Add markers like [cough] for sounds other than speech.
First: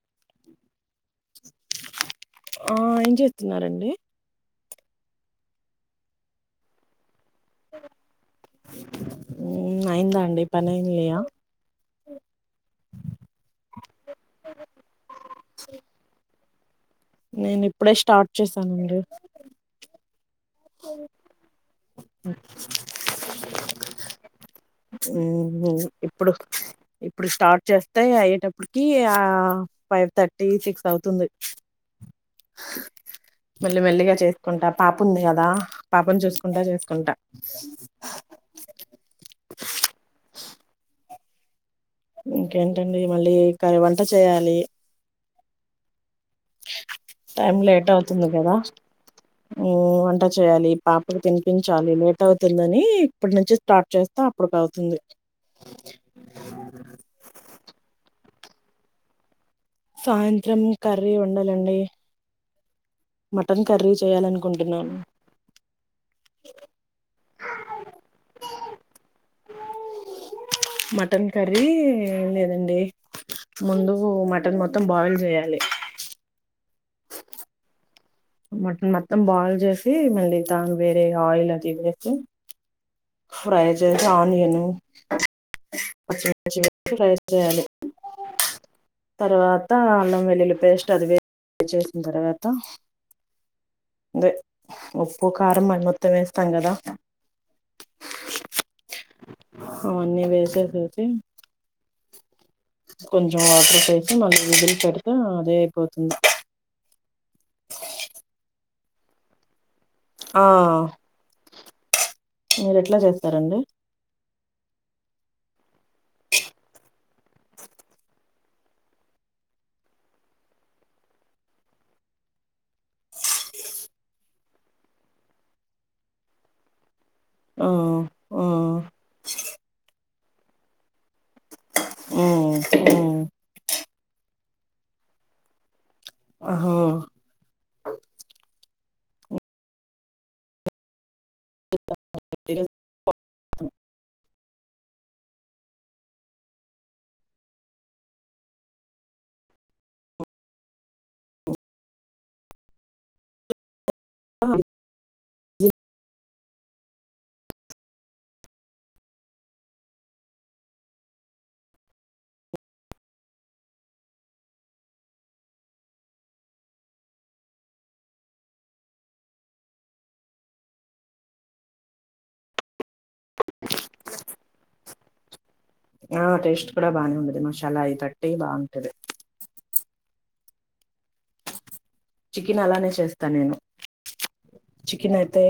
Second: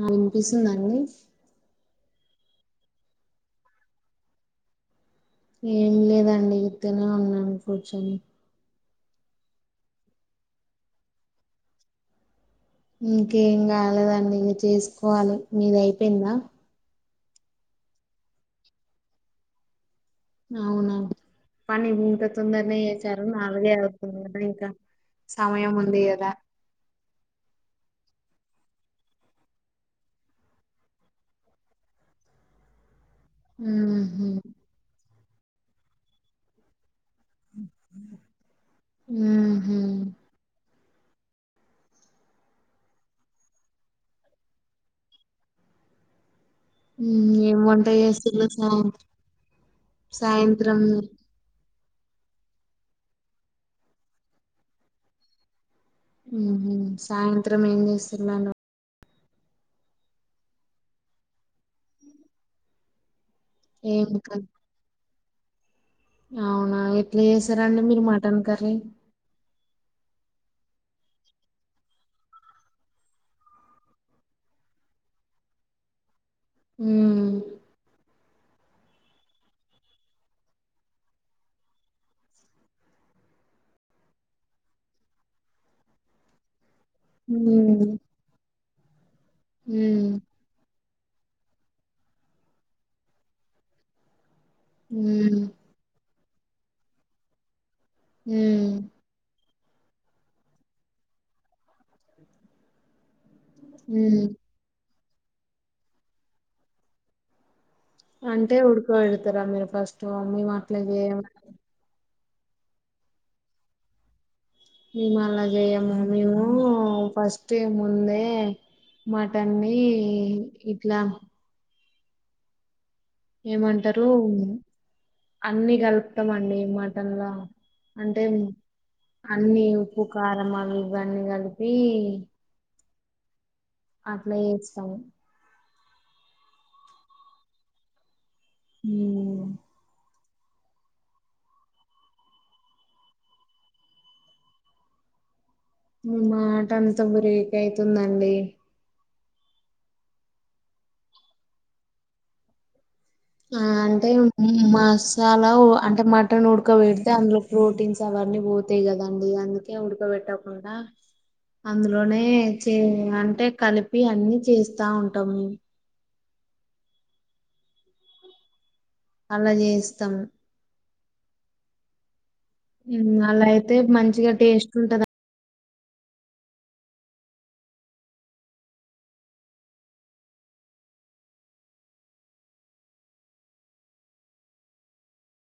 ఆ వినిపిస్తుందండి ఆ ఏం చేస్తున్నారండి ఏం లేదండి ఇక్కన్నే ఉన్నా అన్ ఫర్చునీ హుమ్ అయిందా అండి పనేమ్ లేయ ఇంకేం కాలేదండి ఇంగ చేసుకోవాలి మీద అయిపోయిందా నేను ఇప్పుడే స్టార్ట్ చేసానండి అవునా పని ఇంత తొందరనే చేసారు నాలుగే అవుతుంది కదా ఇంకా మ్మ్ సమయం ఉంది కదా ఇప్పుడు అప్పటికి ఆ ఫైవ్ థర్టీ సిక్స్ అవుతుంది మెల్లి మెల్లిగా ఉహు చేసుకుంటా పాపు ఉంది కదా దా పాప నీ చూసుకుంటా చేసుకుంటా హు హూ ఇంకేంటండి మళ్ళీ కరి వంట చేయాలి టైం ఏం వంట లేట్ అవుతుంది చేస్తులు కదా సాయం హు వంట చేయాలి సాయంత్రం పాపకు తినిపిం చాలీ లేట్ అవుతుందని ఇప్పటి నుంచి స్టార్ట్ చేస్తా అప్పుడుకి అవుతుంది ఉ సాయంత్రం ఏం చేస్తున్నాను సాయంత్రం కర్రీ వండాలండి మటన్ కర్రీ ఏమి కాదు చేయాలనుకుంటున్నాను అవునా ఎట్లా చేస్తారండీ మీరు మటన్ కర్రీ మటన్ కర్రీ లేదండి ముందు మటన్ మొత్తం బాయిల్ చేయాలి హుమ్ మటన్ మొత్తం బాయిల్ చేసి మళ్ళీ దాని వేరే ఆయిల్ అది ఇది వేసి ఫ్రై చేసి ఆనియన్ పచ్చిగ పచ్చిగ ఫ్రై చేయాలి ఉమ్ తర్వాత ఉమ్ అల్లం వెల్లుల్లి పేస్ అది వేడి చేసిన తర్వాత అదే ఉప్పు ఉమ్ కారం మన్ని త్తం స్తం గద హుమ్మ్ అవన్నీ వేకె చూసి కొం వాటర్ వేసి ఉమ్ మళ్ళీ విజిల్ పెట్ ఆహ్ అదేపోతుంది వేడుతరా మీరు ఫస్ట్ మమ్మీ మాట్లా చేయ మీరేట్ల చేస్తారండి మేం అలా జెయ్యం యూ మేము ఫస్టే ముందే మటన్ని ఇట్లా ఏమంటారు అన్ని కలుపుతామండి మం ల్లా ఆ అంటే ఆ అన్ని ఉప్పు కారమనీ బాన్ గల్ వీ ఉమ్ అట్లా ఏస్తాను ఆహో హుమ్మ్ [inaudible] మీ మాటంతా బ్రేక్ అయితుందండి ఆ ను అంటే మ సా లావ్ అంటే మట్ ట్టను ఉడకబెడితే అందులో ప్రోటీన్స్ అవన్నీ పోతాయి కదండి అందుకే ఉడకబెట్టకుండా అందులోనే చే అంటే కలిపి అన్ని చేస్తా ఉంటాము మేము అలా జేయిస్థం హుమ్మ్ అలా అయితే మంచిగా టేస్ట్ ఉంటదం ఆ టేస్ట్ కూడా బాగానే ఉండది మసాలా అయి తట్టి బాగుంటది చికెన్ అలానే చేస్తా నేను చికెన్ అయితే